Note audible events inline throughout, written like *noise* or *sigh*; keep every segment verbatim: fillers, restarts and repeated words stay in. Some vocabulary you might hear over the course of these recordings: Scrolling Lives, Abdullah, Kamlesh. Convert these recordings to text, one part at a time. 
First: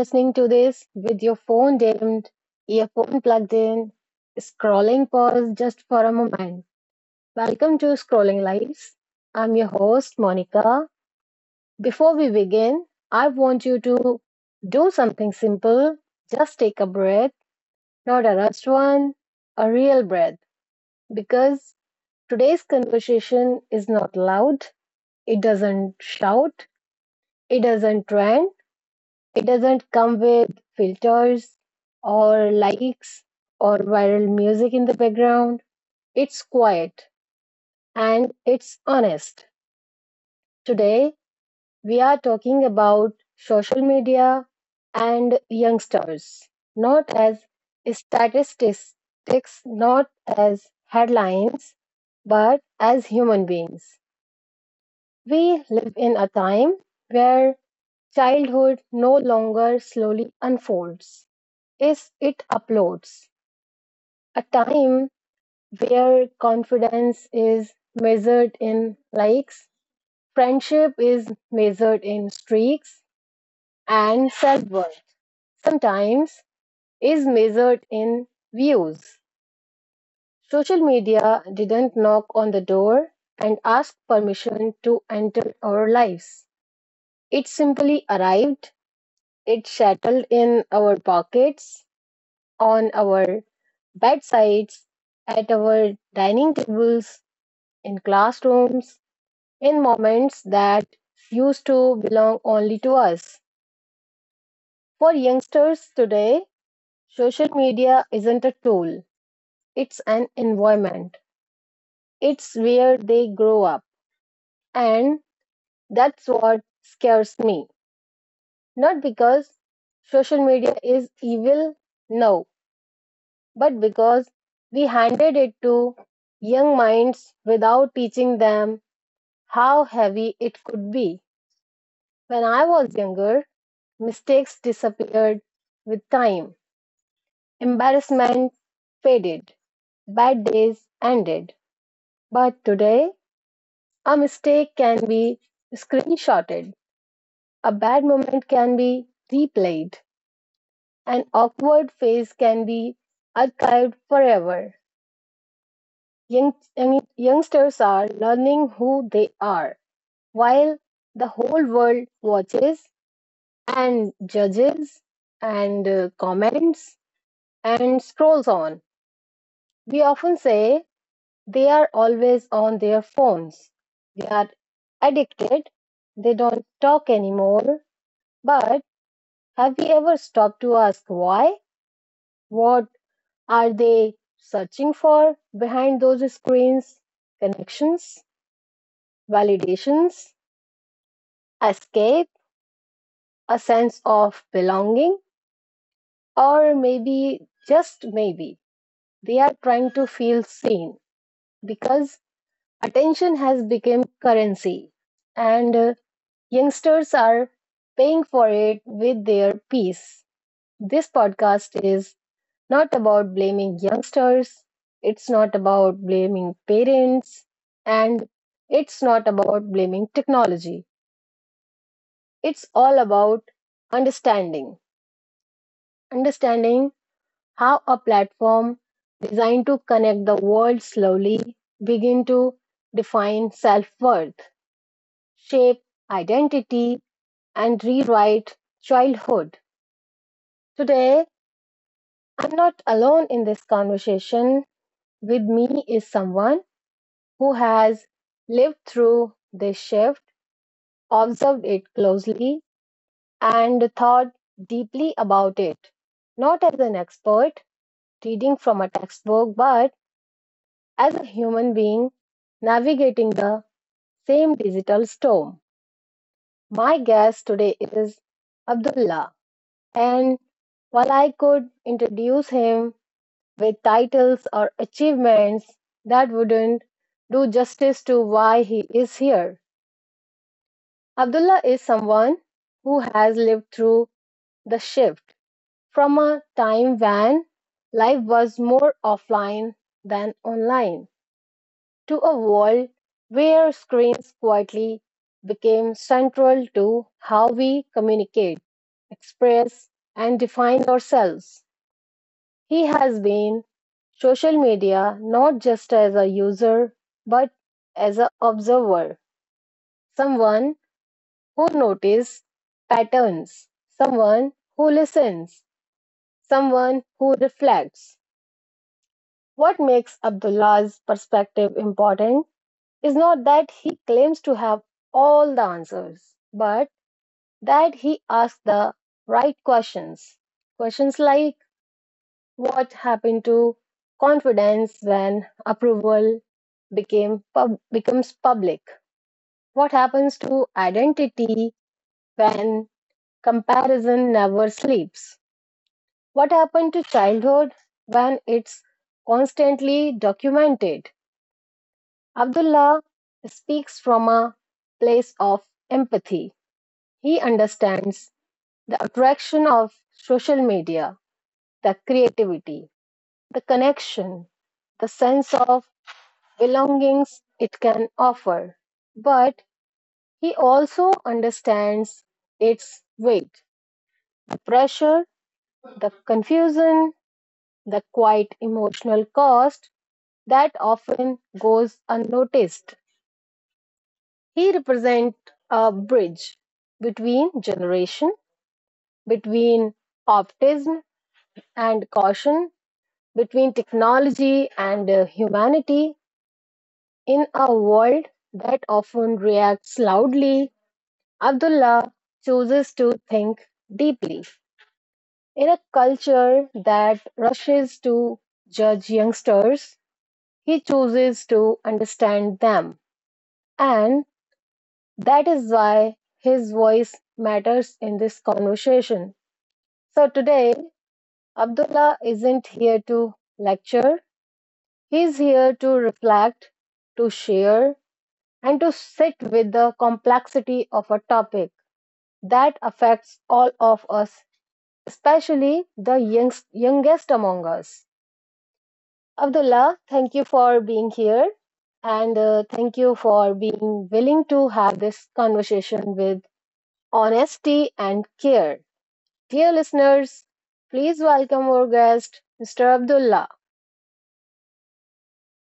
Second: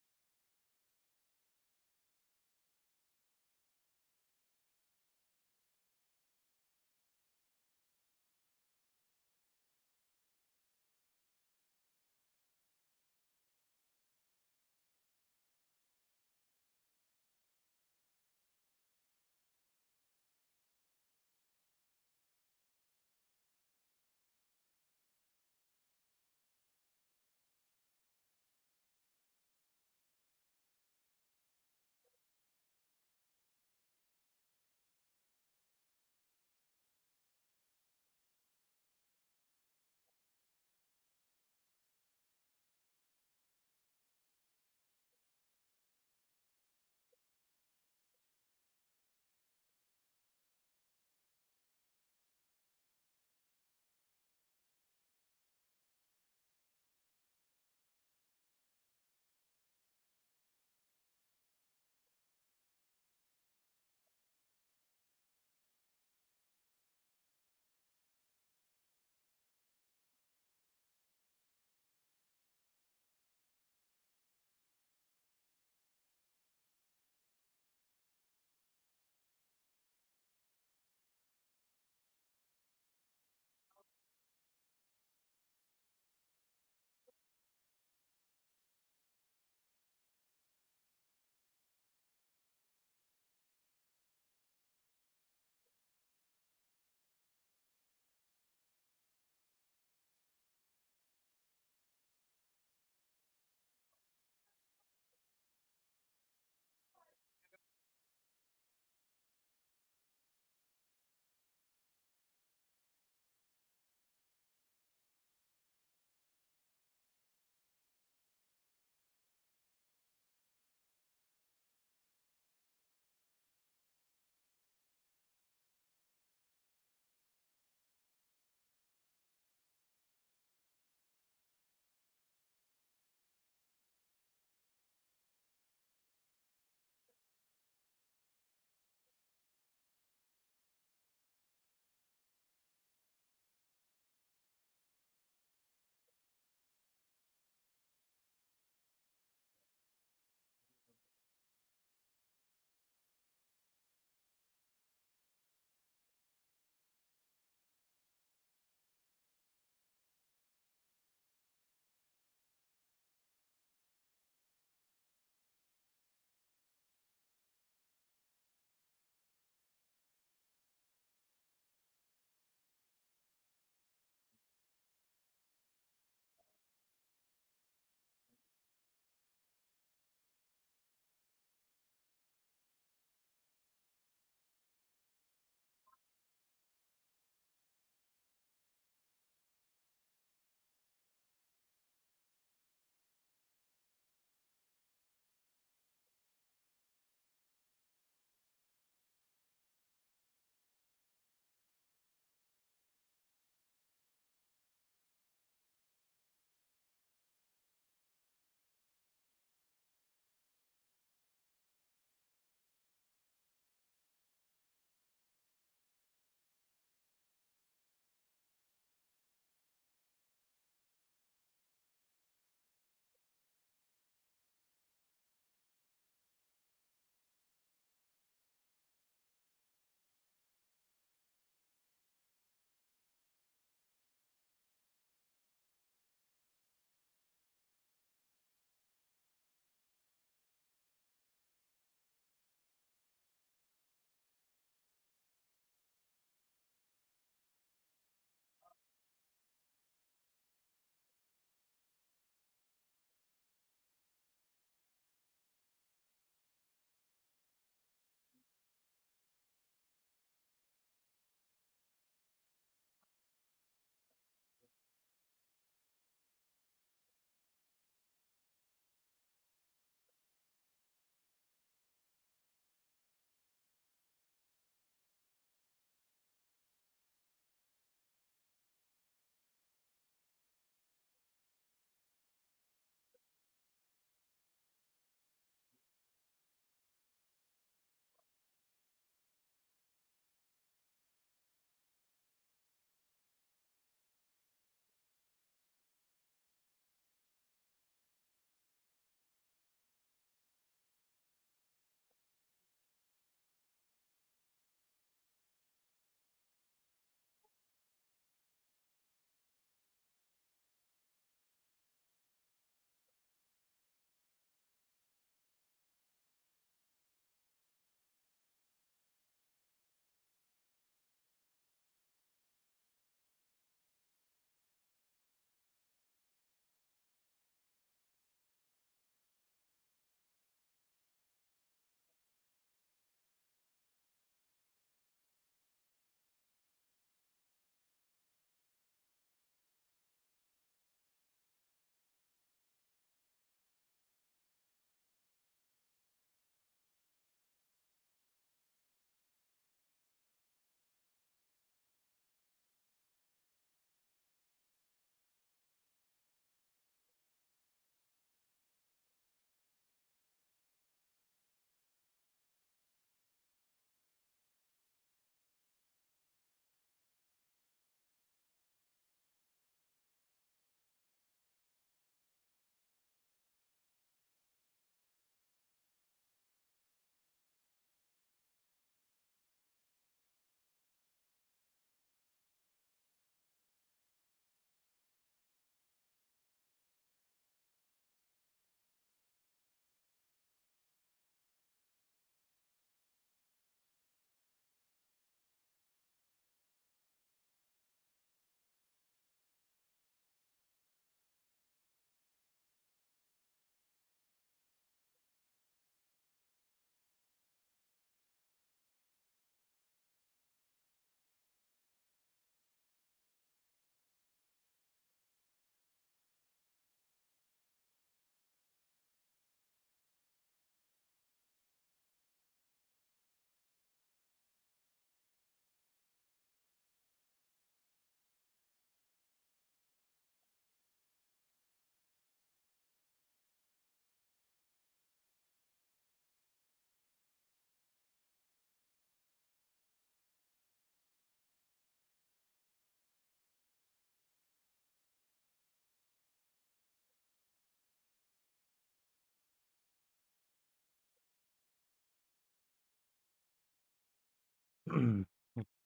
listening to this with your phone dimmed, earphone plugged in, scrolling pause just for a moment. Welcome to Scrolling Lives. I'm your host, Monica. Before we begin, I want you to do something simple. Just take a breath, not a rushed one, a real breath, because today's conversation is not loud, it doesn't shout, it doesn't trend. It doesn't come with filters or likes or viral music in the background. It's quiet and it's honest. Today, we are talking about social media and youngsters, not as statistics, not as headlines, but as human beings. We live in a time where childhood no longer slowly unfolds. Is it uploads, a time where confidence is measured in likes, friendship is measured in streaks, and self worth sometimes is measured in views. Social media didn't knock on the door and ask permission to enter our lives. It simply arrived, it settled in our pockets, on our bedsides, at our dining tables, in classrooms, in moments that used to belong only to us. For youngsters today, social media isn't a tool, it's an environment. It's where they grow up. And that's what scares me. Not because social media is evil, no, but because we handed it to young minds without teaching them how heavy it could be. When I was younger, mistakes disappeared with time, embarrassment faded, bad days ended. But today, a mistake can be screenshotted, a bad moment can be replayed, an awkward phase can be archived forever. Young, young- youngsters are learning who they are while the whole world watches and judges and uh, comments and scrolls on. We often say they are always on their phones. They are addicted. They don't talk anymore. But have we ever stopped to ask why? What are they searching for behind those screens? Connections? Validations? Escape, a sense of belonging, or maybe just maybe they are trying to feel seen because attention has become currency and uh, youngsters are paying for it with their peace. This podcast is not about blaming youngsters, it's not about blaming parents, and it's not about blaming technology. It's all about understanding. Understanding how a platform designed to connect the world slowly begin to define self-worth, shape identity, and rewrite childhood. Today, I'm not alone in this conversation. With me is someone who has lived through this shift, observed it closely, and thought deeply about it. Not as an expert reading from a textbook, but as a human being navigating the same digital storm, my guest today is Abdullah. And while I could introduce him with titles or achievements, that wouldn't do justice to why he is here. Abdullah is someone who has lived through the shift from a time when life was more offline than online to a world where screens quietly became central to how we communicate, express, and define ourselves. He has been social media not just as a user but as an observer, someone who notices patterns, someone who listens, someone who reflects. What makes Abdullah's perspective important is not that he claims to have all the answers, but that he asks the right questions. Questions like what happened to confidence when approval became pub- becomes public? What happens to identity when comparison never sleeps? What happened to childhood when it's constantly documented? Abdullah speaks from a place of empathy. He understands the attraction of social media, the creativity, the connection, the sense of belongings it can offer. But he also understands its weight, the pressure, the confusion, the quiet emotional cost that often goes unnoticed. He represents a bridge between generation, between optimism and caution, between technology and uh, humanity in a world that often reacts loudly, Abdullah chooses to think deeply. In a culture that rushes to judge youngsters, he chooses to understand them. And that is why his voice matters in this conversation. So today, Abdullah isn't here to lecture, he's here to reflect, to share, and to sit with the complexity of a topic that affects all of us, especially the youngst, youngest among us. Abdullah, thank you for being here and uh, thank you for being willing to have this conversation with honesty and care. Dear listeners, please welcome our guest, Mister Abdullah. *clears throat*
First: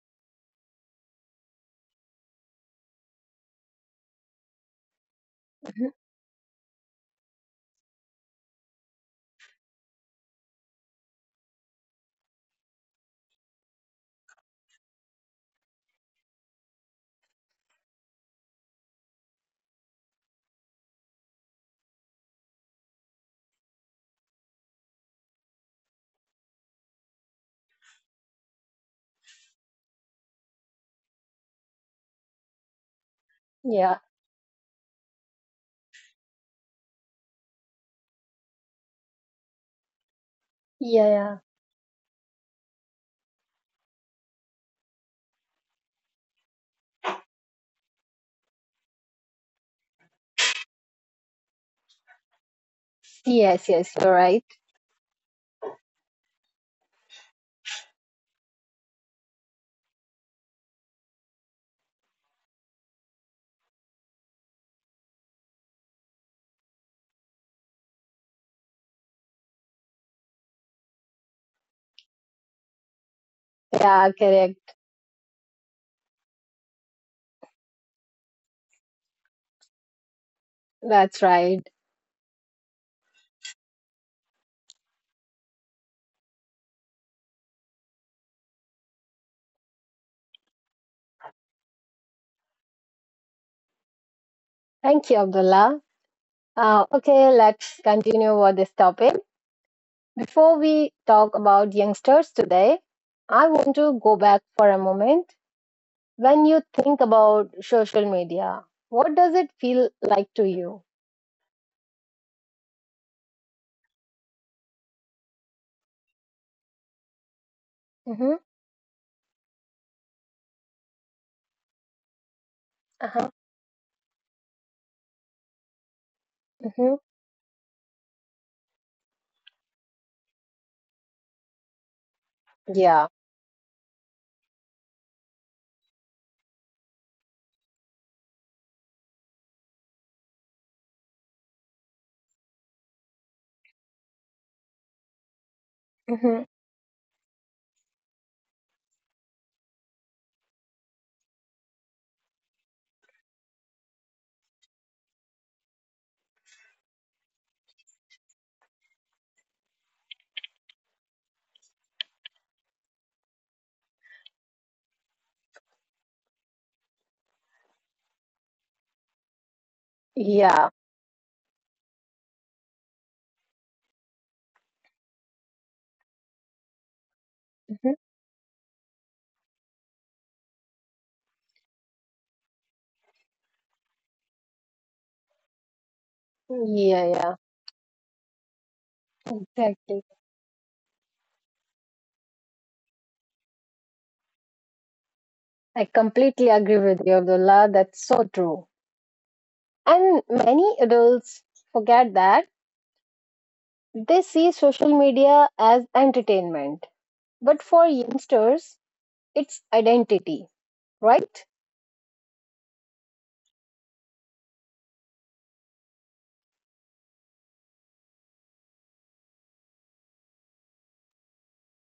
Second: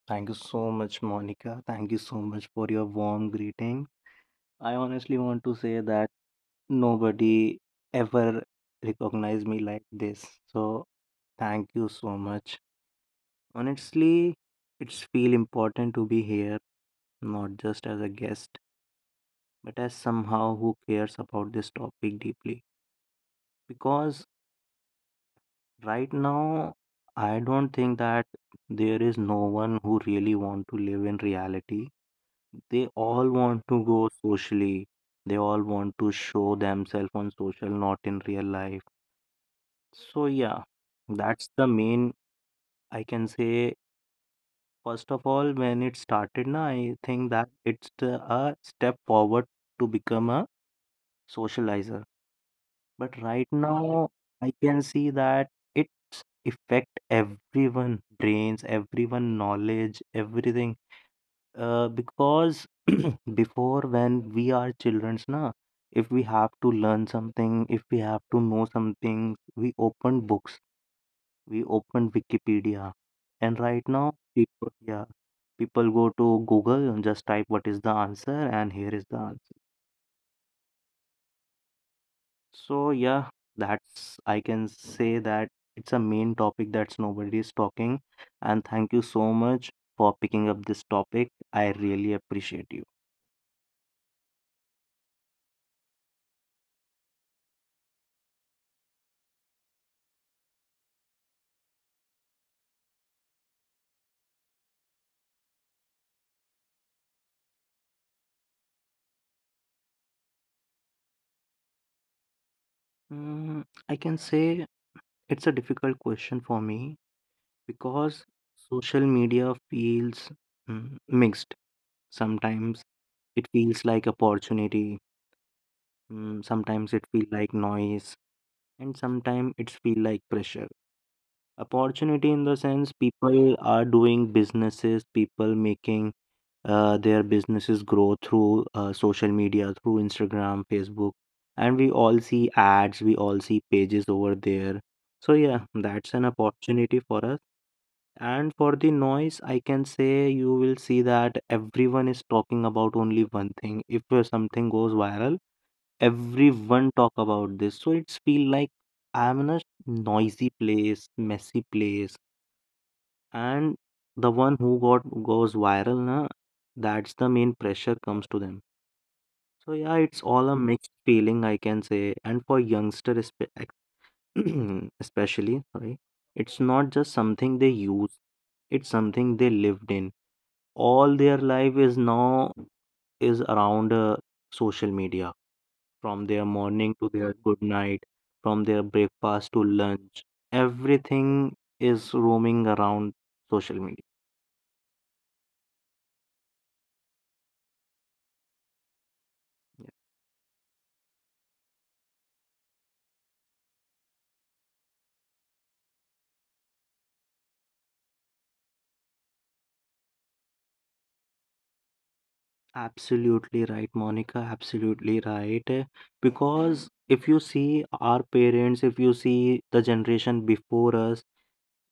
Thank you so much, Monica. Thank you so much for your warm greeting. I honestly want to say Mhm. that nobody ever recognized me like this. So thank you so much. Honestly, it's feel important to be here, not just as a guest, but as somehow who cares about this topic deeply. Because Right now, I don't think that there is no one who really want to live in reality. They all want to Yeah, go socially. They all want to show themselves on social, not in real life. So yeah, yeah, yeah. that's the main I can say. First of all, when it started, na, I think that it's the, a step forward to become a socializer. But right Yes, yes, now, you're right. I can see that it's affect everyone, brains, everyone, knowledge, everything. Uh, because *clears throat* before when we are childrens, na, if we have to learn something, if we have to know something, we open books, we open Wikipedia, and right Yeah, now, people, correct. yeah, people go to Google and just type what is the answer, and here is the answer. That's right. So yeah, that's I can say that it's a main topic that's nobody is talking. And thank you so much for picking up this topic. I really appreciate you. Thank you, Abdullah. Uh, okay, let's continue with this topic. Before we talk about youngsters today, I want to go back for a moment. When you think about social media, what does it feel like to you? Mm, I can say it's a difficult question for me because Mm-hmm. social media feels mm, mixed. Sometimes Uh-huh. it feels like opportunity. Mm, sometimes Mm-hmm. it feels like noise, and sometimes it feels like pressure. Opportunity in the sense Yeah. people are doing businesses, people making uh, their businesses grow through uh, social media, through Instagram, Facebook, and we all see ads, we all see pages over there. So, yeah, that's an Mm-hmm. opportunity for us. And for the noise, I can say you will see that everyone is talking about only one thing. If uh, something goes viral, everyone talk about this. So it's feel like I'm in a noisy place, messy place, and the one who got goes viral, na, that's the main pressure comes to them. So yeah, it's all a Mm. Yeah. mixed feeling, I can say. And for youngster, espe- ex- *clears throat* especially, sorry, it's not just something they Mm-hmm. use. It's something they lived in. All their life is now is around uh, social media. From their morning Yeah, to their yeah. good night, from their breakfast to Exactly. lunch, everything is roaming around social media. I completely agree with you, Abdullah. That's so true. And many adults forget that they see social media as entertainment. But for youngsters, it's identity, right? Absolutely right, Monica. Absolutely right. Because if you see our parents, if you see the generation before us,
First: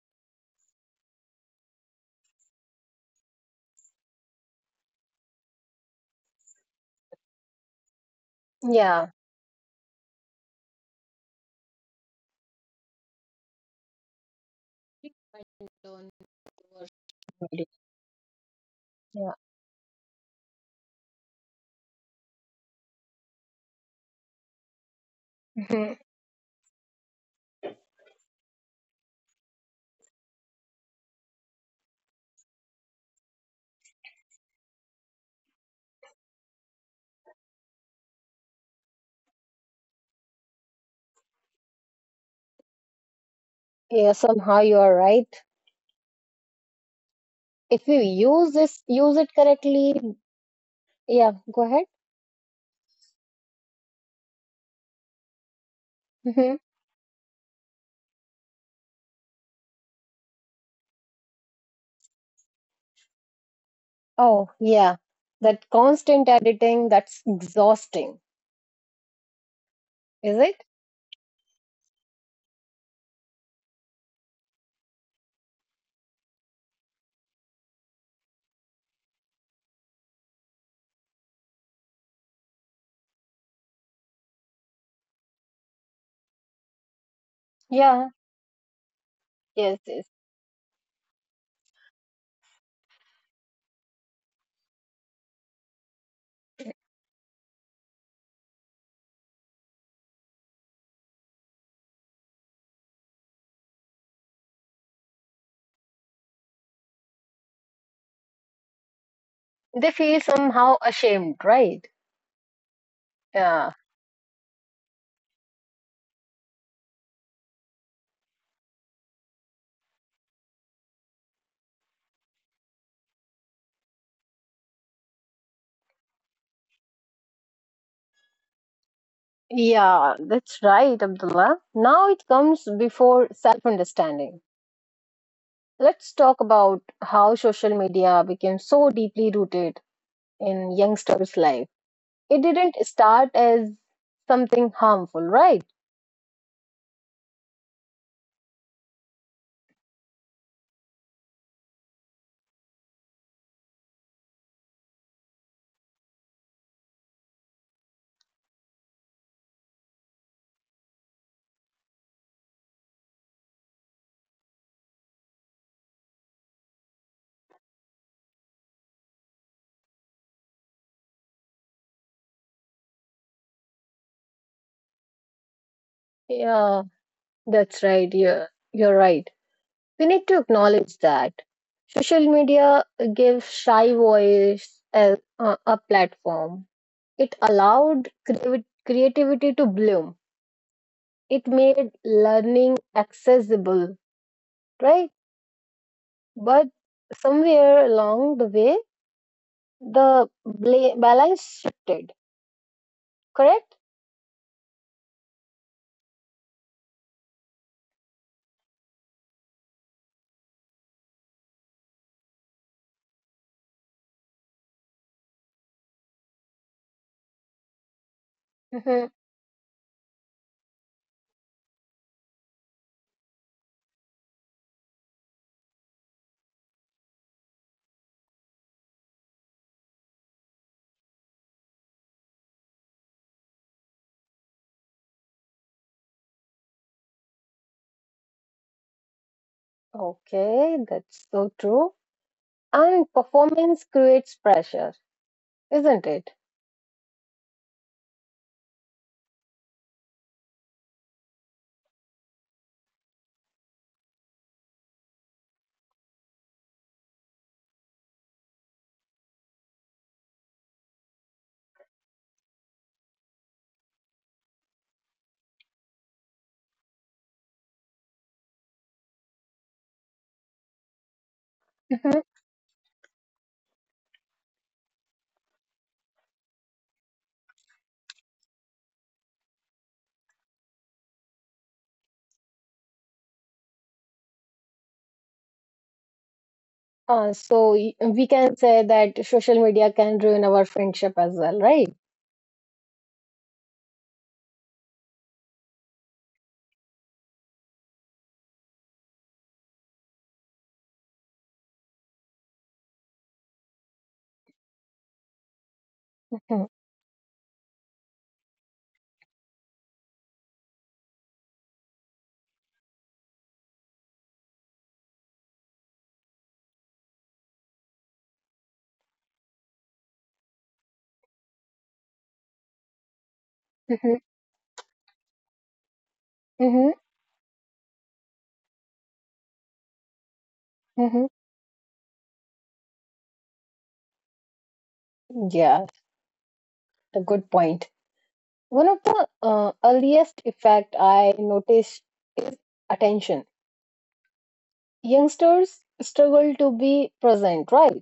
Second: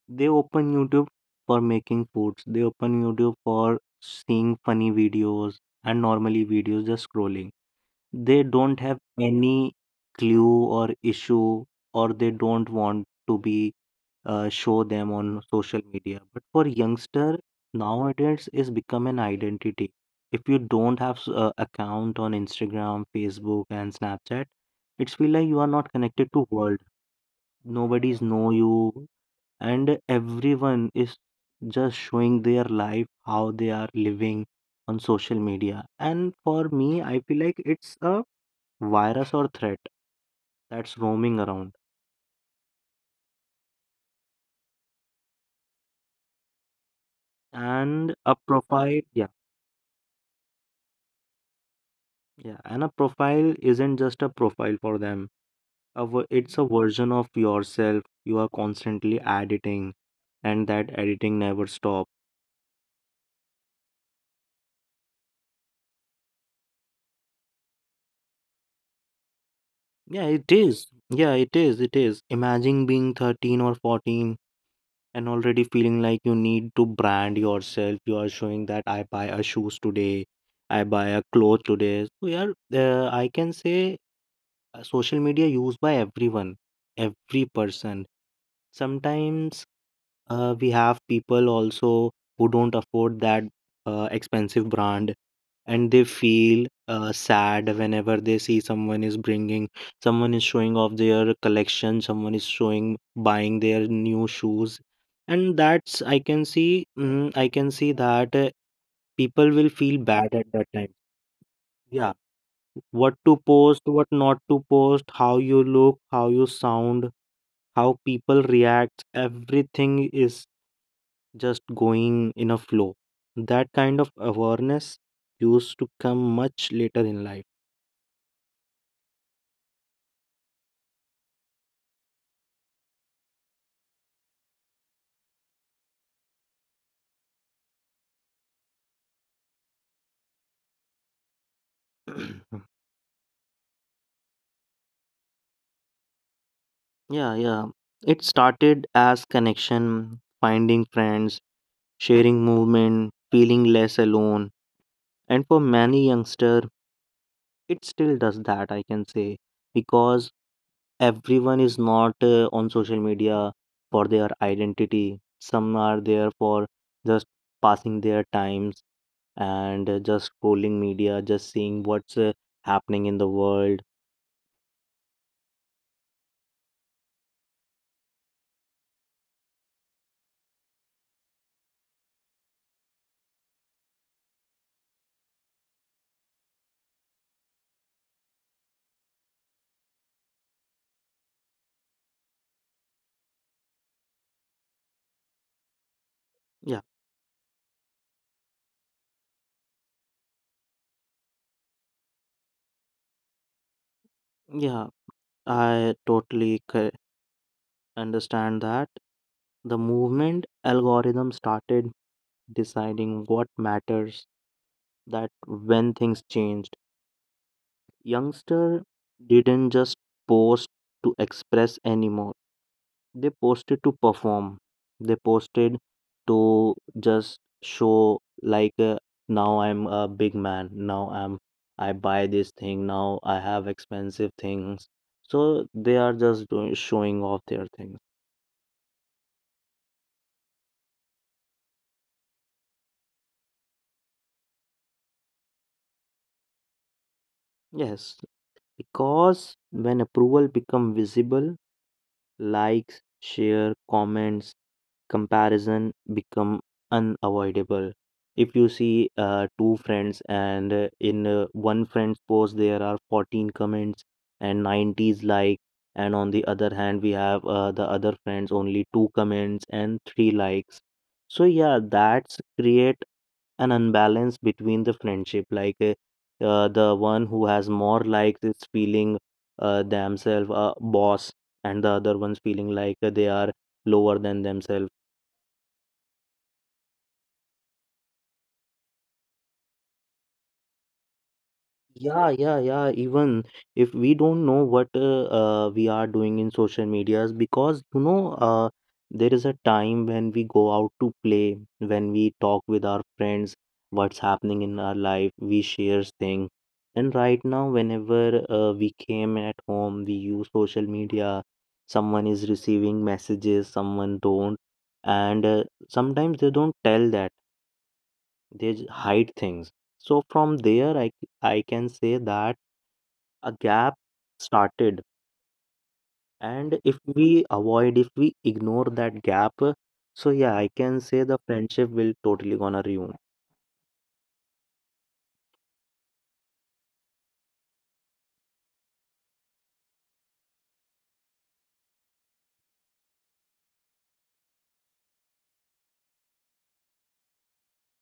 they open YouTube for making foods. They open YouTube for seeing funny videos and normally videos just scrolling. They don't have Yeah. any clue or issue, or they don't want to be uh, show them on social media. But for youngster nowadays, is become an Yeah. identity. If you don't have s- uh, account on Instagram, Facebook, and Snapchat, it's feel like you are not Mhm. connected to world. Nobody's know you, and everyone is just showing their life how they are living on social media. And for me, I feel like it's a virus or threat that's roaming around. Yeah, somehow you are right. If And you a use profile this, Yeah, use it correctly. Yeah, go ahead. yeah. And a profile isn't just a profile for them. A, ver- hmm. It's a version of yourself you are constantly editing, and that editing never stop. Oh, yeah. That constant editing, that's exhausting, Yeah, is it it? is. Yeah, it is. It is. Imagine being thirteen or fourteen and already feeling like you need to brand yourself. You are showing that I buy a shoes today, I buy a clothes today. So yeah, uh, I can say uh, social media used by everyone, every person. Yeah. Sometimes Yes, yes. uh, we have people also who don't afford that uh, expensive brand, and they feel uh, sad whenever they see someone is bringing, someone is showing off their collection, someone is showing buying their new shoes. And that's i can see mm, i can see that uh, people will They feel feel bad at that somehow time. ashamed, right? Yeah, what to Yeah. post, what not to post, how you look, how you sound, how people react, everything is just going in a flow. That kind of awareness used to come much later in life. Yeah, that's right, Abdullah. Now it comes before self understanding. Let's talk about how social media became so deeply rooted in youngsters' life. It *clears throat* didn't start as something harmful, right? Yeah, yeah. It started as connection, finding friends, sharing movement, feeling less alone. And for many youngster, it still does that, I can say, because everyone is not uh, on social media for their identity. Some are there for just passing their times, and uh, just scrolling media, just seeing what's uh, happening in the world. Yeah, that's right. Yeah, you're right. We need to acknowledge that social media gave shy voice a, a, a platform. It allowed creavi- creativity to bloom. It made learning accessible, right? But Yeah, somewhere along the way, the bla- balance shifted, correct? yeah, I totally c- understand that the movement algorithm started deciding what matters. That when things changed, youngster Hmm. didn't just post to express anymore. They posted to perform. They posted to just show like uh, now I'm a big man. Now I'm I buy this thing. Now I have expensive things. So they are just doing, showing off their things. Okay, that's so true. And performance creates pressure, isn't it? Yes, because when approval become visible, likes, share, comments, comparison become unavoidable. If you see uh, two friends, and uh, in uh, one friend's post there are fourteen comments and nineties like, and on the other hand we have uh, the other friends only two comments and three likes. So yeah, Hmm. that's create an unbalance between the friendship, like uh, uh, the one who has more likes is feeling uh, themselves a boss, and the other one's feeling like uh, they are lower than themselves. Uh, so y- we can say that social media can ruin our friendship as well, right? Yeah, yeah, yeah. Even if we don't know what uh, uh, we are doing in social medias, because you know, uh, there is a time when we go out to play, when we talk with our friends, what's happening in our life, we share things. Hmm. And right now, whenever uh, we came at home, we use social media. Someone is receiving messages, someone don't, and uh, sometimes they don't tell that they j- hide things. So from there, I I can say that a gap started, and Mm-hmm, if we avoid if we ignore that gap, so yeah, I can say mm-hmm. the friendship will totally gonna ruin. Yeah, a good point. One of the uh, earliest effect I noticed is attention. Youngsters struggle to be present, right?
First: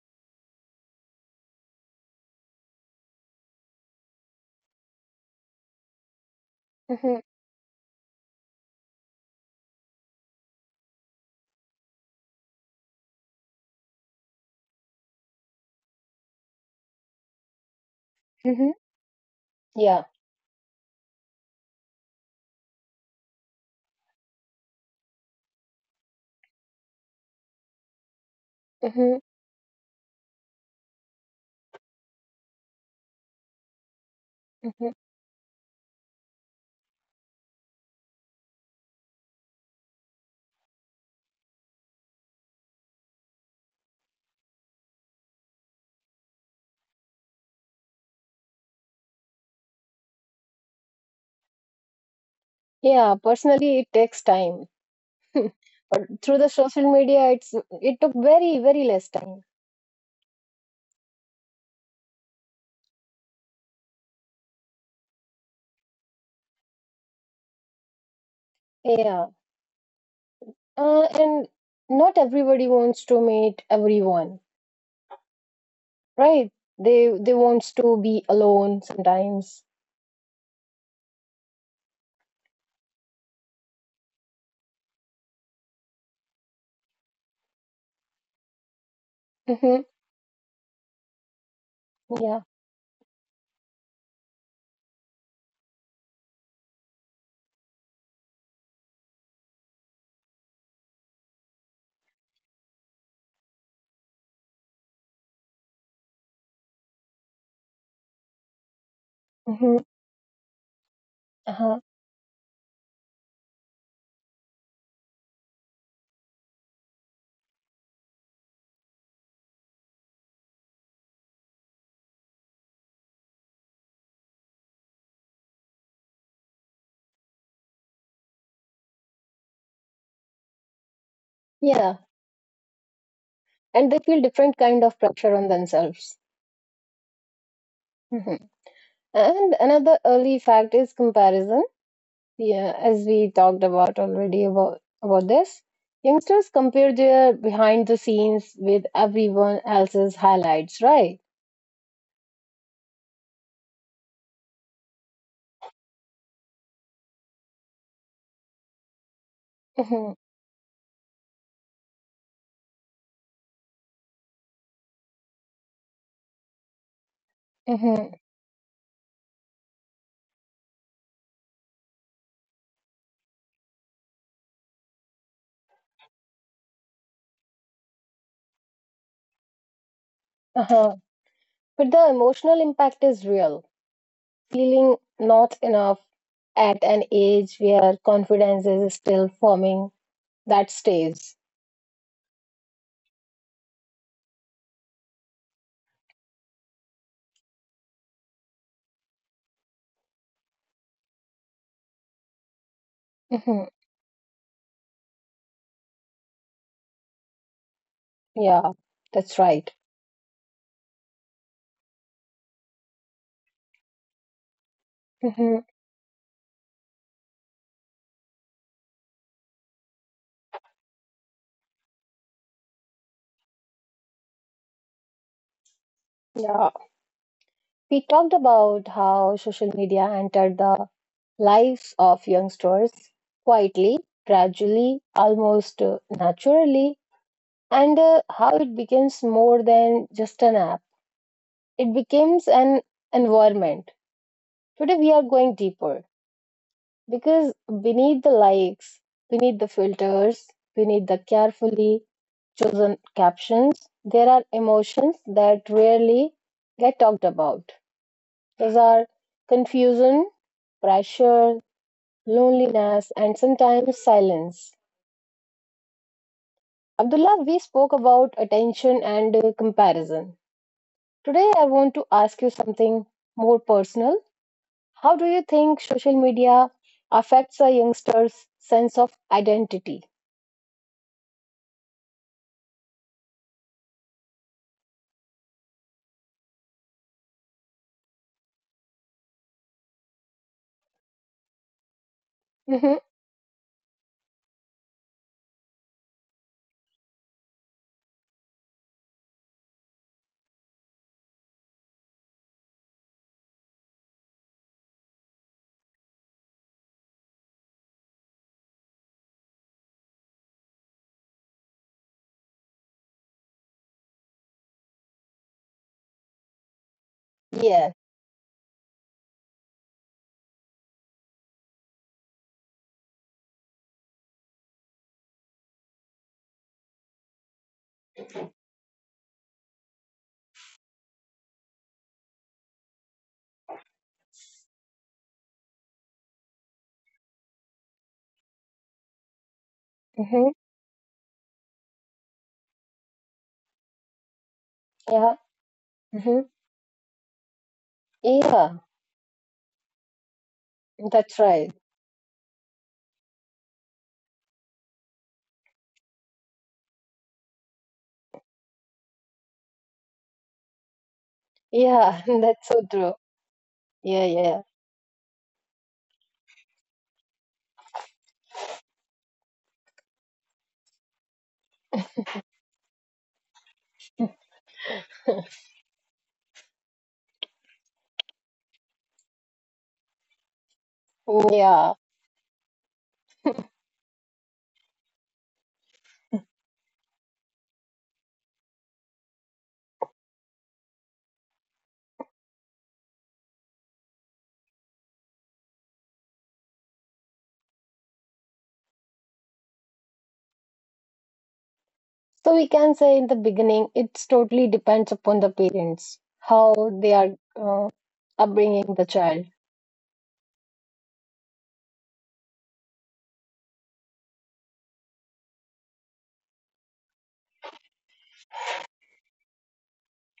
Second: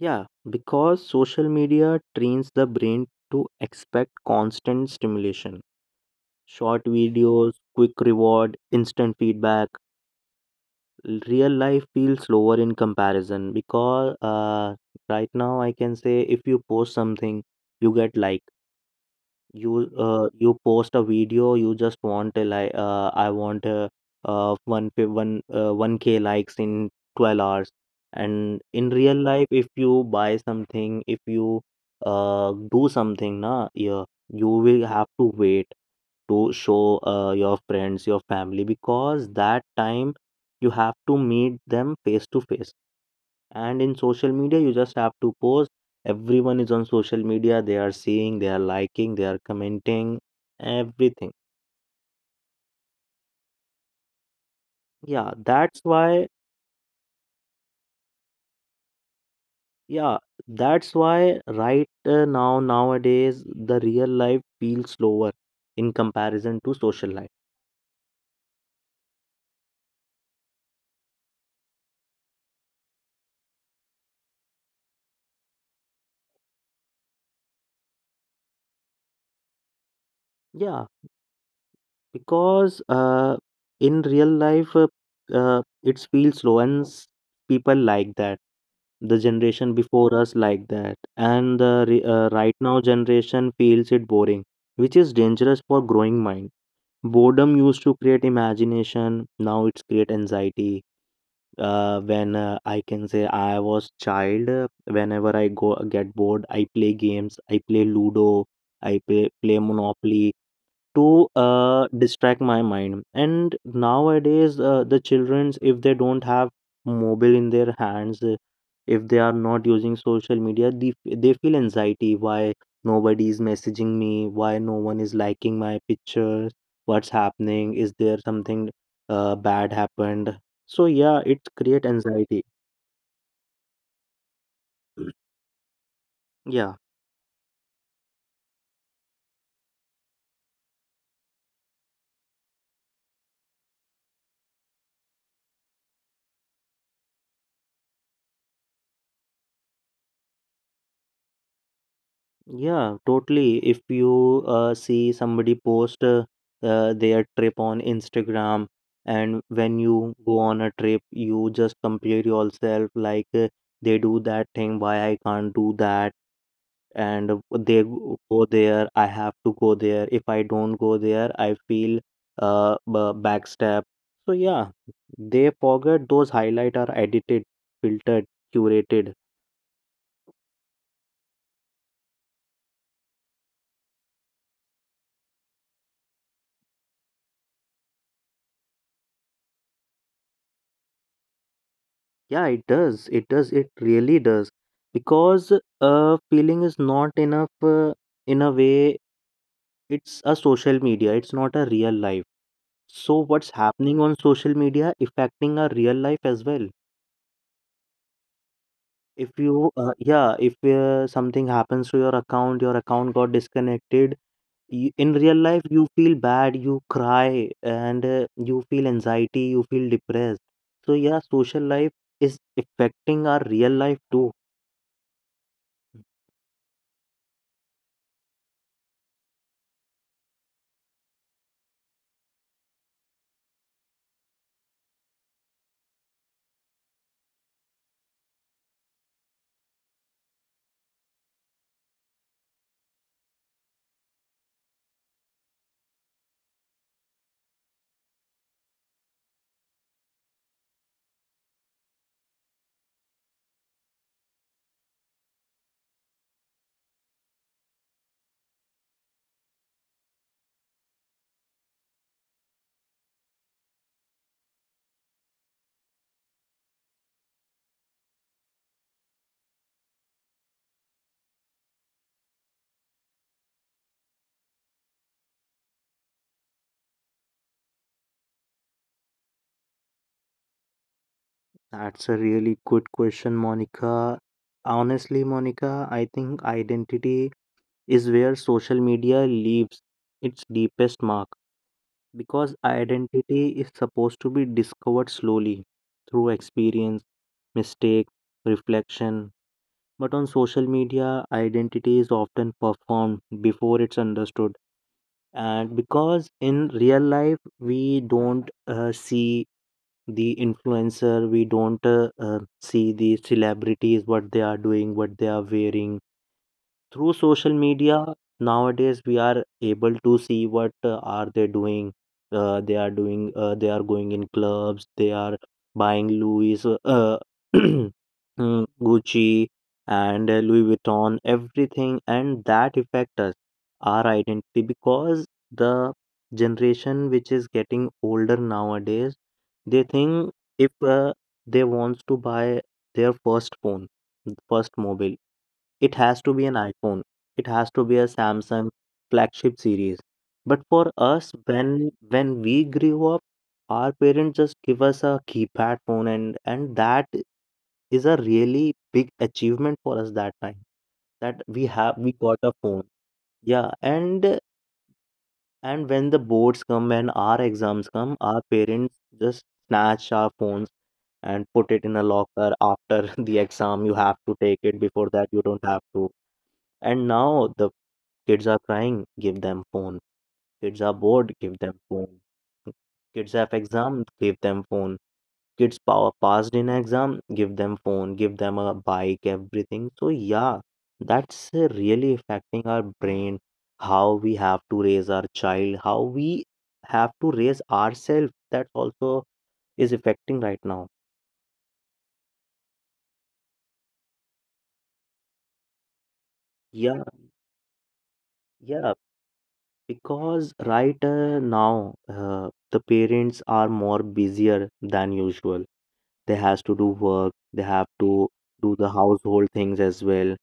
Yeah, because social media trains the brain to expect constant stimulation, short Hmm. videos, quick reward, instant feedback. L- real life feels slower in comparison, because uh, right now I can say if you post something, you get like, Mm-hmm. you Yeah. uh, you post a video, you just want a like, uh, i want a, uh, one pi- one uh, one k likes in twelve hours. And in Mm-hmm. real life if you buy something, if you uh, do something, na, yeah, you will have to wait to show uh, your friends, your family, because that time you have to meet them face to face. And in social media, you just have to post. Everyone is on social media. They are seeing, they are liking, they are commenting, everything. Yeah, personally, it takes time, Yeah, that's but why. through the social media, it's it took very, very less time. Yeah, that's why right uh, now, nowadays, the real life feels slower in comparison to social life. Yeah, uh, and not everybody wants to meet everyone, right? They they wants to be alone sometimes. Yeah, because uh, in real life, uh, uh, it feels slow, and s- people like that. The generation Mm-hmm. before us like that, and the re- uh, Yeah. right now generation feels it boring, which is dangerous for growing mind. Boredom used to create imagination, now it's create anxiety. Uh, when uh, I can say I was child, uh, whenever I go get bored, I play games. I play Ludo. I play play Mm-hmm. Monopoly to Uh-huh. uh, distract my mind. And nowadays, uh, the childrens, if they don't have mobile in their hands, uh, if they are not using social media, they, they feel anxiety. Why nobody is messaging me? Why no one is liking my pictures? What's happening? Is there something uh, bad happened? So yeah, it create Yeah, anxiety. and they feel different kind of pressure on themselves. Yeah, Mm-hmm. And another early fact is comparison. Yeah, as we talked about already about, about this, youngsters compare their behind the scenes with everyone else's highlights, right? yeah, totally. If you uh, see somebody post uh, uh, their trip on Instagram, and when Mm-hmm, you go on a trip, you just compare yourself like uh, they do that thing, why I can't do that, and uh, they mm-hmm, go go there, I have to go there. If I don't go there, I feel uh ba- backstab. So yeah, they forget those highlight are edited, filtered, curated. uh-huh. But the emotional impact is real. Feeling not enough at an age where confidence is still forming, that stays. Yeah, it does. It does. It really does. Because uh, feeling is not enough uh, in a way. It's a social media. It's not a real life. So what's Mm-hmm, happening on social media affecting our real life as well. yeah, If that's you, right. uh, yeah, if uh, something happens to your account, your account got disconnected. y- In real Mm-hmm, life, you feel bad, you cry, and uh, you feel anxiety, you feel depressed. So yeah, social life is affecting our real life too. yeah. We talked about how social media entered the lives of youngsters quietly, gradually, almost uh, naturally, and uh, how it becomes more than just an app. It becomes an environment. Today we are going deeper because beneath the likes, beneath the filters, beneath the carefully chosen captions, there are emotions that rarely get talked about. Those are confusion, pressure, loneliness, and sometimes silence. Abdullah, we spoke about attention and uh, comparison. Today, I want to ask you something more personal. How do you think social media affects a youngster's sense of identity? That's a really good question, Monica. Honestly, Monica, I think identity is where social media leaves its deepest mark, because Hmm. identity is supposed to be discovered slowly through experience, mistake, reflection. But on social media, identity is often performed before it's understood. And because in real life we don't uh, see the influencer, we don't uh, uh, see the celebrities what they are doing, what they are wearing, through social Yeah. media, nowadays we are able to see what uh, are they doing. Uh, they are doing. Uh, they are going in clubs. They are buying Louis, uh, uh, *clears throat* mm, Gucci, and uh, Louis Vuitton. Everything, and that affect us, our identity, because the generation which is getting older nowadays, they think Hmm. if uh, they wants to buy their first phone, first mobile. Yeah. It has to Hmm. be an iPhone. It has to be a Samsung Yeah. flagship series. But for us, That's right. when when we grew up, our parents just give us a keypad phone, and and that is a really big achievement for us that time that we have we Yeah. *laughs* got a That's so phone, true. yeah. Yeah. and Yeah. and when the boards come and our exams come, our parents just snatch our phones and put it in a locker after *laughs* the exam. You have to take it before that, you don't have to. And now the kids are crying, give them phone. Kids are bored, give them Yeah. phone. Kids have exam, give them phone. Kids power passed in exam, give them phone, give them a bike, everything. So yeah, that's uh, really affecting our brain, how we have to raise our child, how we have to raise ourselves. That also is affecting right now. So we can say in the beginning, it's totally depends upon the parents how Yeah, they are uh, yeah. upbringing the child. Because right uh, now, uh, the parents are more busier than usual. They has to do work, they have to do the household things as well.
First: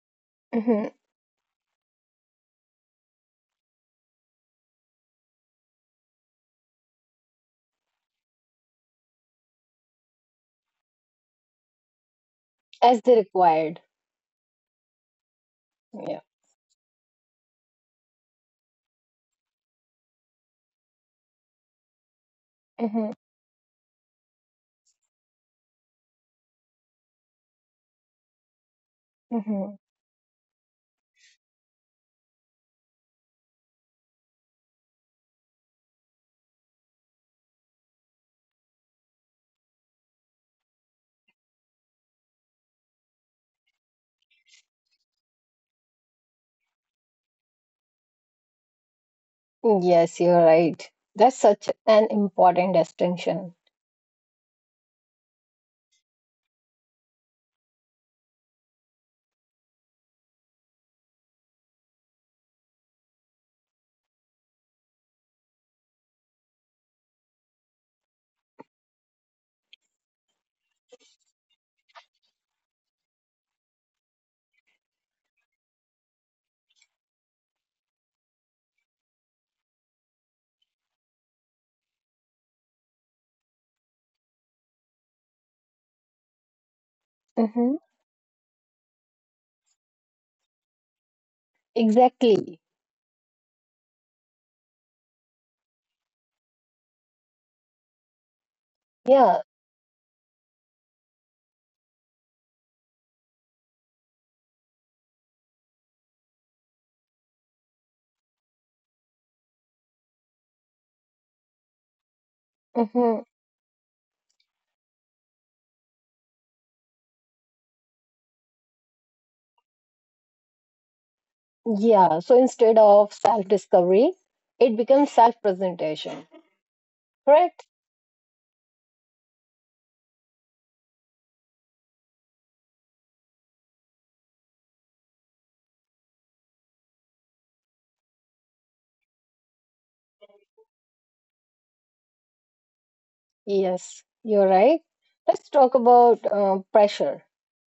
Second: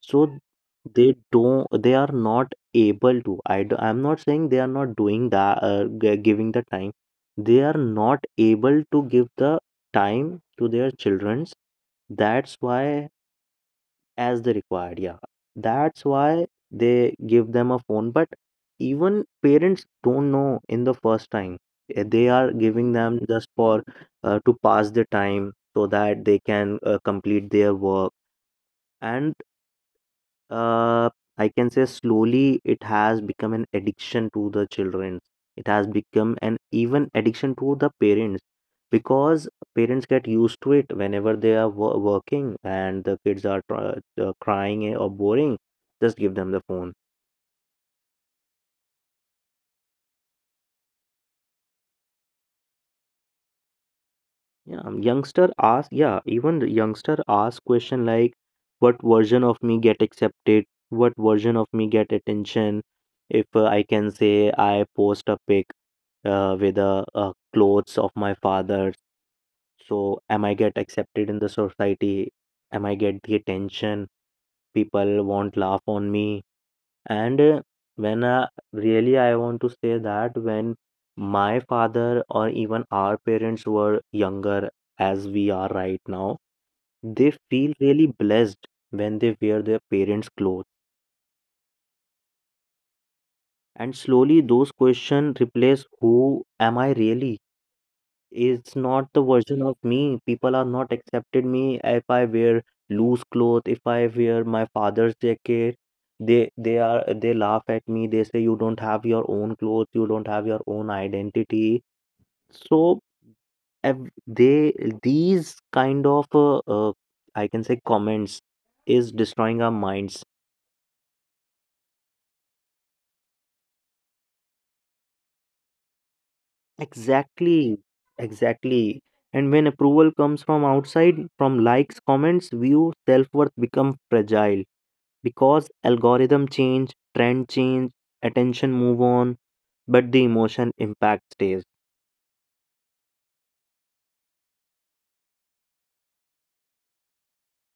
So Hmm. they don't, they are not able to. I, do- I'm not saying they are not doing that, uh, g- giving the time. They are not able to give the time to their childrens. That's As why, they required. as they required, yeah, that's Yeah. why they give them a phone. But even parents don't know, in the first time, eh, they are giving Hmm. them just for uh, to pass the time so that they can uh, complete their work. And Hmm. uh, I can say slowly it has become an addiction to the children. It has become an even addiction to the parents because parents get used to it whenever they are wo- working and the kids are tr- uh, crying or boring. Just give them the phone. Yes, you're right. That's such an important distinction. Yeah, um, youngster ask. Yeah, even the youngster ask question like, "What version of me get accepted? What version of me get attention?" If uh, I can say I post a pic uh, with the uh, clothes of my father, so am I get accepted in the society, am I get the attention, people won't laugh on me. And uh, when uh, really I want to say that when my father or even our parents were younger as we are right now, they feel Mm-hmm. really blessed when they wear their parents' clothes. Exactly. And slowly, those questions replace who am I really? It's not the Yeah. version of me. People are not accepted me if I wear loose clothes, if I wear my father's jacket. They they are they laugh at me. They say you don't have your own clothes, you don't have your own identity. So Mm-hmm. ev- they, these kind of uh, uh, I can say comments is destroying our minds. Yeah. So instead of self-discovery, it becomes self-presentation. Correct? Exactly, exactly. And when approval comes from outside, from likes, comments, view, self worth become fragile, because algorithm change, trend change, attention move on, but the emotion impact stays. Yes, you're right. Let's talk about uh, pressure.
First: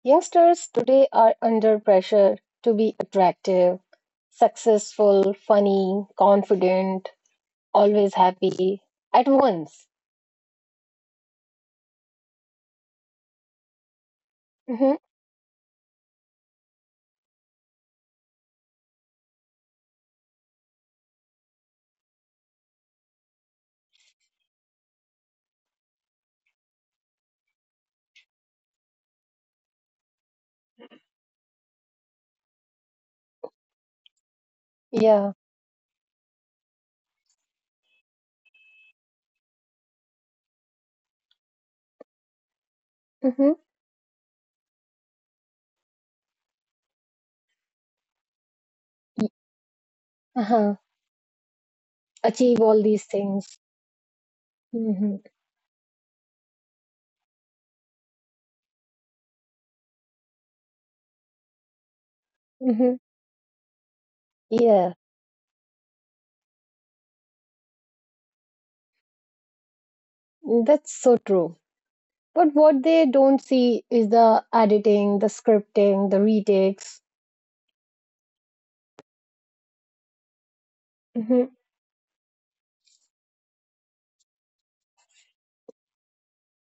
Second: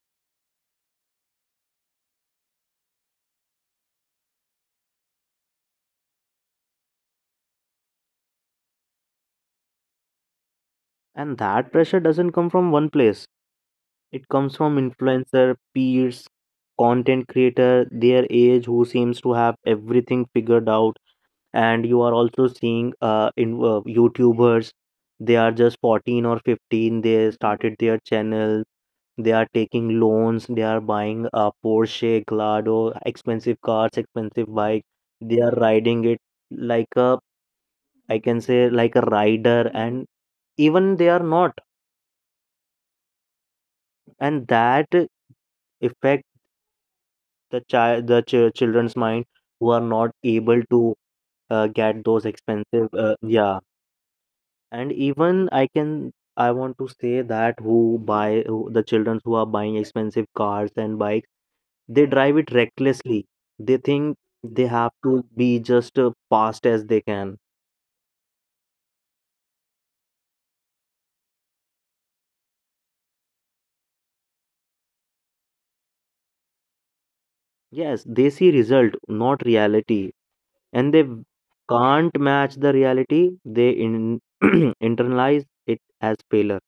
Youngsters today are under pressure to be attractive, successful, funny, confident, always happy at once. And that pressure doesn't come from one place. It comes from Hmm. influencer, peers, content creator, their age who seems to have everything figured out. And you are also seeing uh, in uh, YouTubers, they are just fourteen or fifteen. They started their channel. They are taking loans, they are buying a Porsche, Gallardo, expensive cars, expensive bike. Yeah. They are riding it like a, I can say, like a rider, and even they are not. Hmm. And that affect the child, the ch- children's mind, who are not able Uh-huh. to uh, get those Achieve all expensive, these uh, things. yeah. And Hmm. even I can I want to say that who buy who, the children who are buying expensive cars and bikes, they drive it Hmm. recklessly. They think they have Yeah, to be just uh, fast as they can. that's so true. But what they don't see is the editing, the scripting, the retakes, Yes, they see result, not reality, and they hmm, can't match the reality. They in *clears throat* internalize it as failure.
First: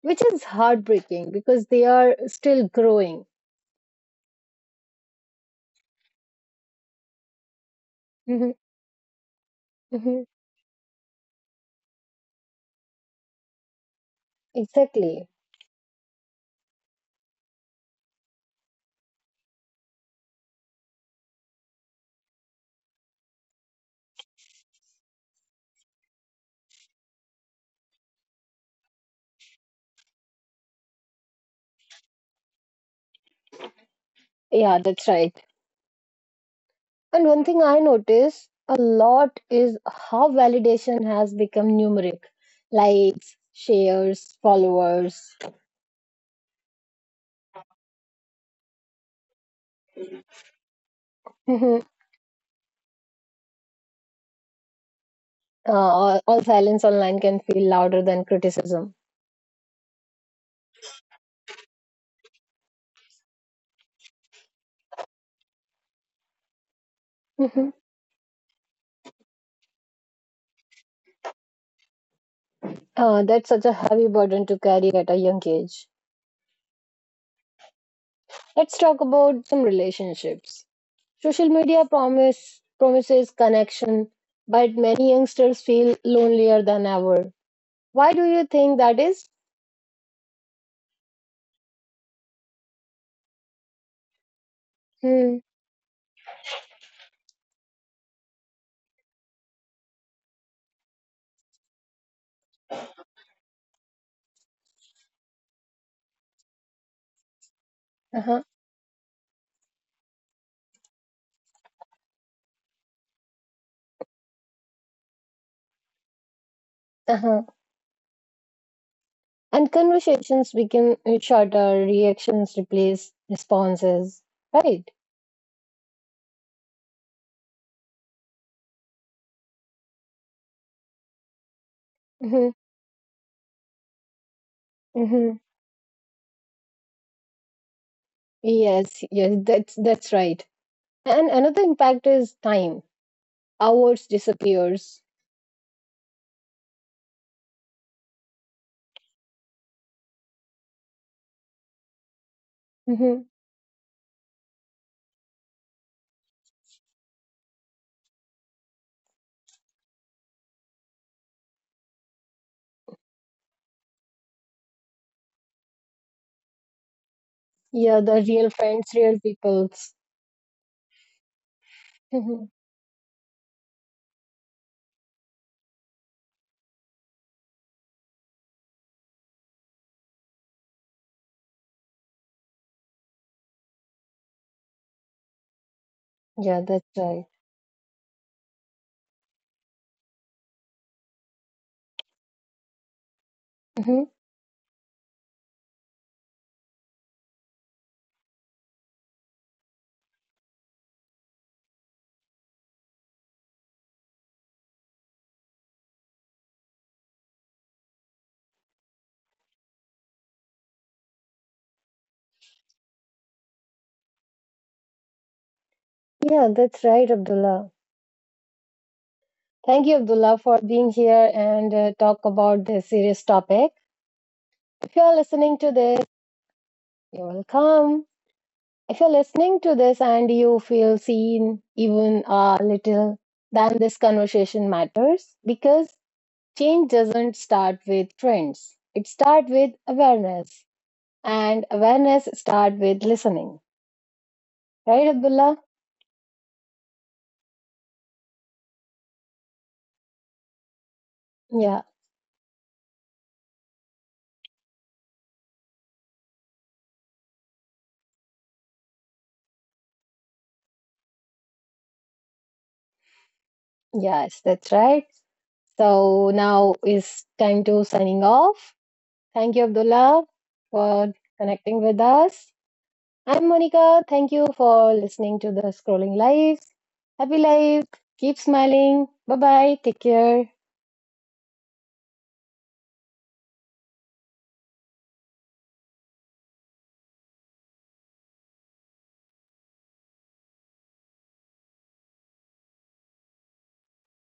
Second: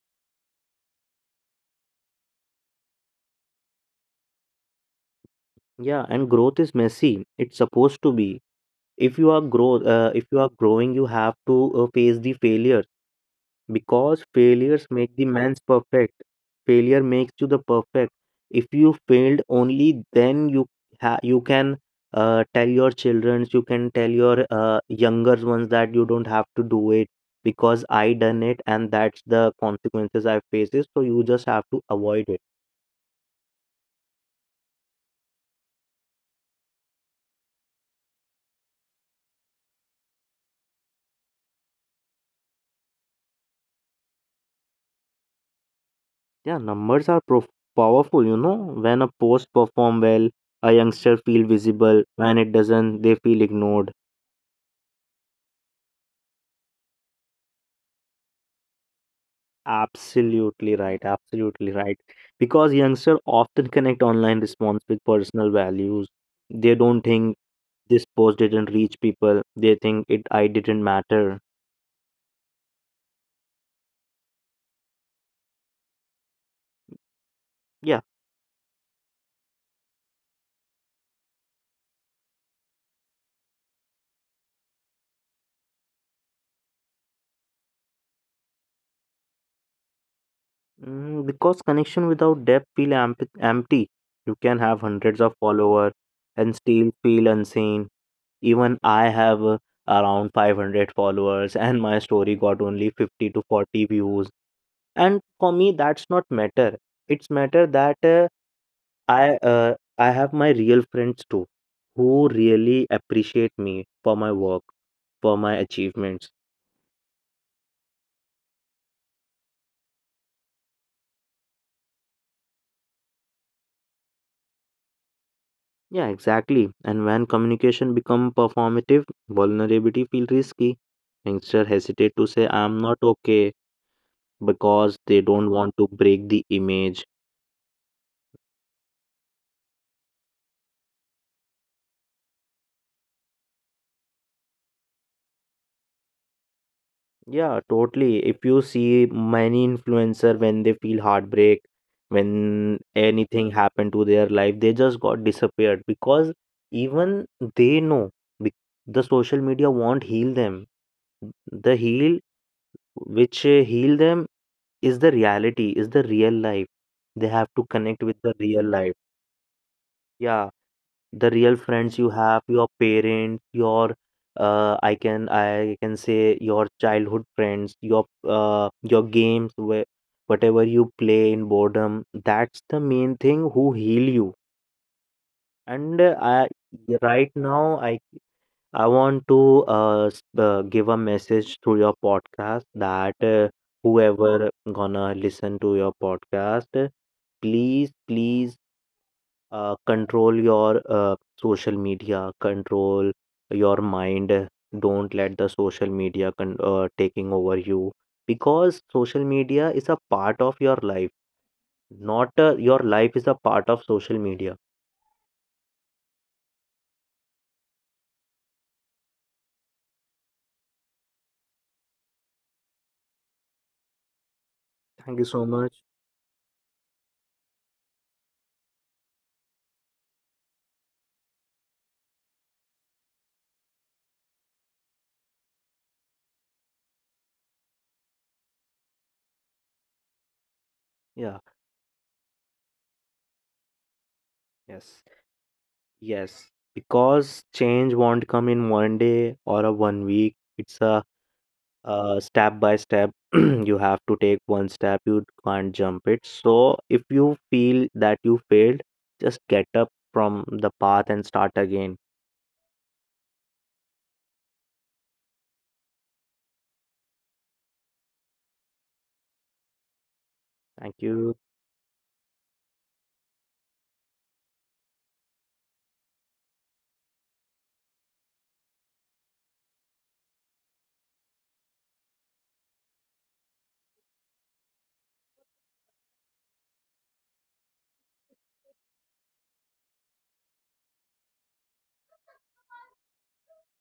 which is heartbreaking because they are still growing. Yeah, and growth is messy. It's supposed to be. Hmm. If you are grow, uh, if Hmm. you are growing, you have to uh, face the failure. Because failures make the Exactly. man's perfect. Failure makes you the perfect. If you failed, only then you ha- you can uh, tell your children, you can tell your uh, younger ones that you don't have to do it because I done it and that's the consequences I faces. So you just have to avoid it. Yeah, that's right. And one thing I notice a lot is how validation has become numeric likes, shares, followers. Yeah, numbers are prof- powerful. You know, when a post perform well, a youngster feel *laughs* uh, visible. When it doesn't, they feel ignored. all, all silence online can feel louder than criticism. Absolutely right. Absolutely right. Because youngsters often connect online response with personal values. They don't think *laughs* Mhm. this post didn't reach people. They think it I didn't matter. Uh, that's such a heavy burden to carry at a young age. Yeah. Let's talk about some relationships. Social media promise promises connection, but many youngsters feel lonelier than ever. Why do you think that is? Mm, because connection without depth feel amp- empty. You can have hundreds of Hmm. followers and still feel unseen. Even I have uh, around five hundred followers *laughs* and my story got only fifty to forty views. And for me, that's not matter. It's matter that uh, Uh-huh. I uh, I have my real friends too, who really appreciate me for my work, for my achievements. Uh-huh. And conversations become shorter, reactions replace responses. Right. Yeah, exactly. And when communication become performative, vulnerability feel risky. Youngster hesitate to say Hmm. I'm not okay because they don't Hmm. want to break the image. Yes, yes, that's that's right. And another impact is time. Hours disappears. Yeah, totally. If you see many influencer when they feel heartbreak, when Hmm. anything happened to their life, they just got disappeared because even they know, bec- the social media won't heal them. The heal which uh, heal them is the reality, is the real life. They have to Yeah, connect with the the real real friends, life. real peoples. Yeah, the real friends, you have Hmm. your parents, your uh, i can I can say your childhood friends, your uh, your games, where whatever you play in boredom, that's the main thing who heal you. And uh, Yeah, that's I right. right now i I want to uh, s- uh, give a message through your podcast that uh, Hmm. whoever gonna listen to your podcast, please please uh, control your uh, social media, control your mind, don't let the social media con- uh, taking over you, because social media is a part of your life, not uh, your life is a part of social media. Yeah, that's right, Abdullah. Thank you, Abdullah, for being here and uh, talk about this serious topic. If you are Thank you so listening to much. this, you're welcome. If you're listening to this and you feel seen even a little, then this conversation matters because change doesn't start with trends. It starts with awareness, Yeah. and awareness starts with listening. Yes. Right, Abdullah? Yes, because change won't come in one day or a one week. It's a Yeah, uh, step by step. *clears throat* You have to take one step, you can't jump it. So if you feel that you failed, just get up from the path and start again. yes, that's right. So now is time to signing off. Thank you, Abdullah, Thank for you. connecting with us. I'm Monica. Thank you for listening to the Scrolling Lives. Happy life. Keep smiling. Bye bye. Take care.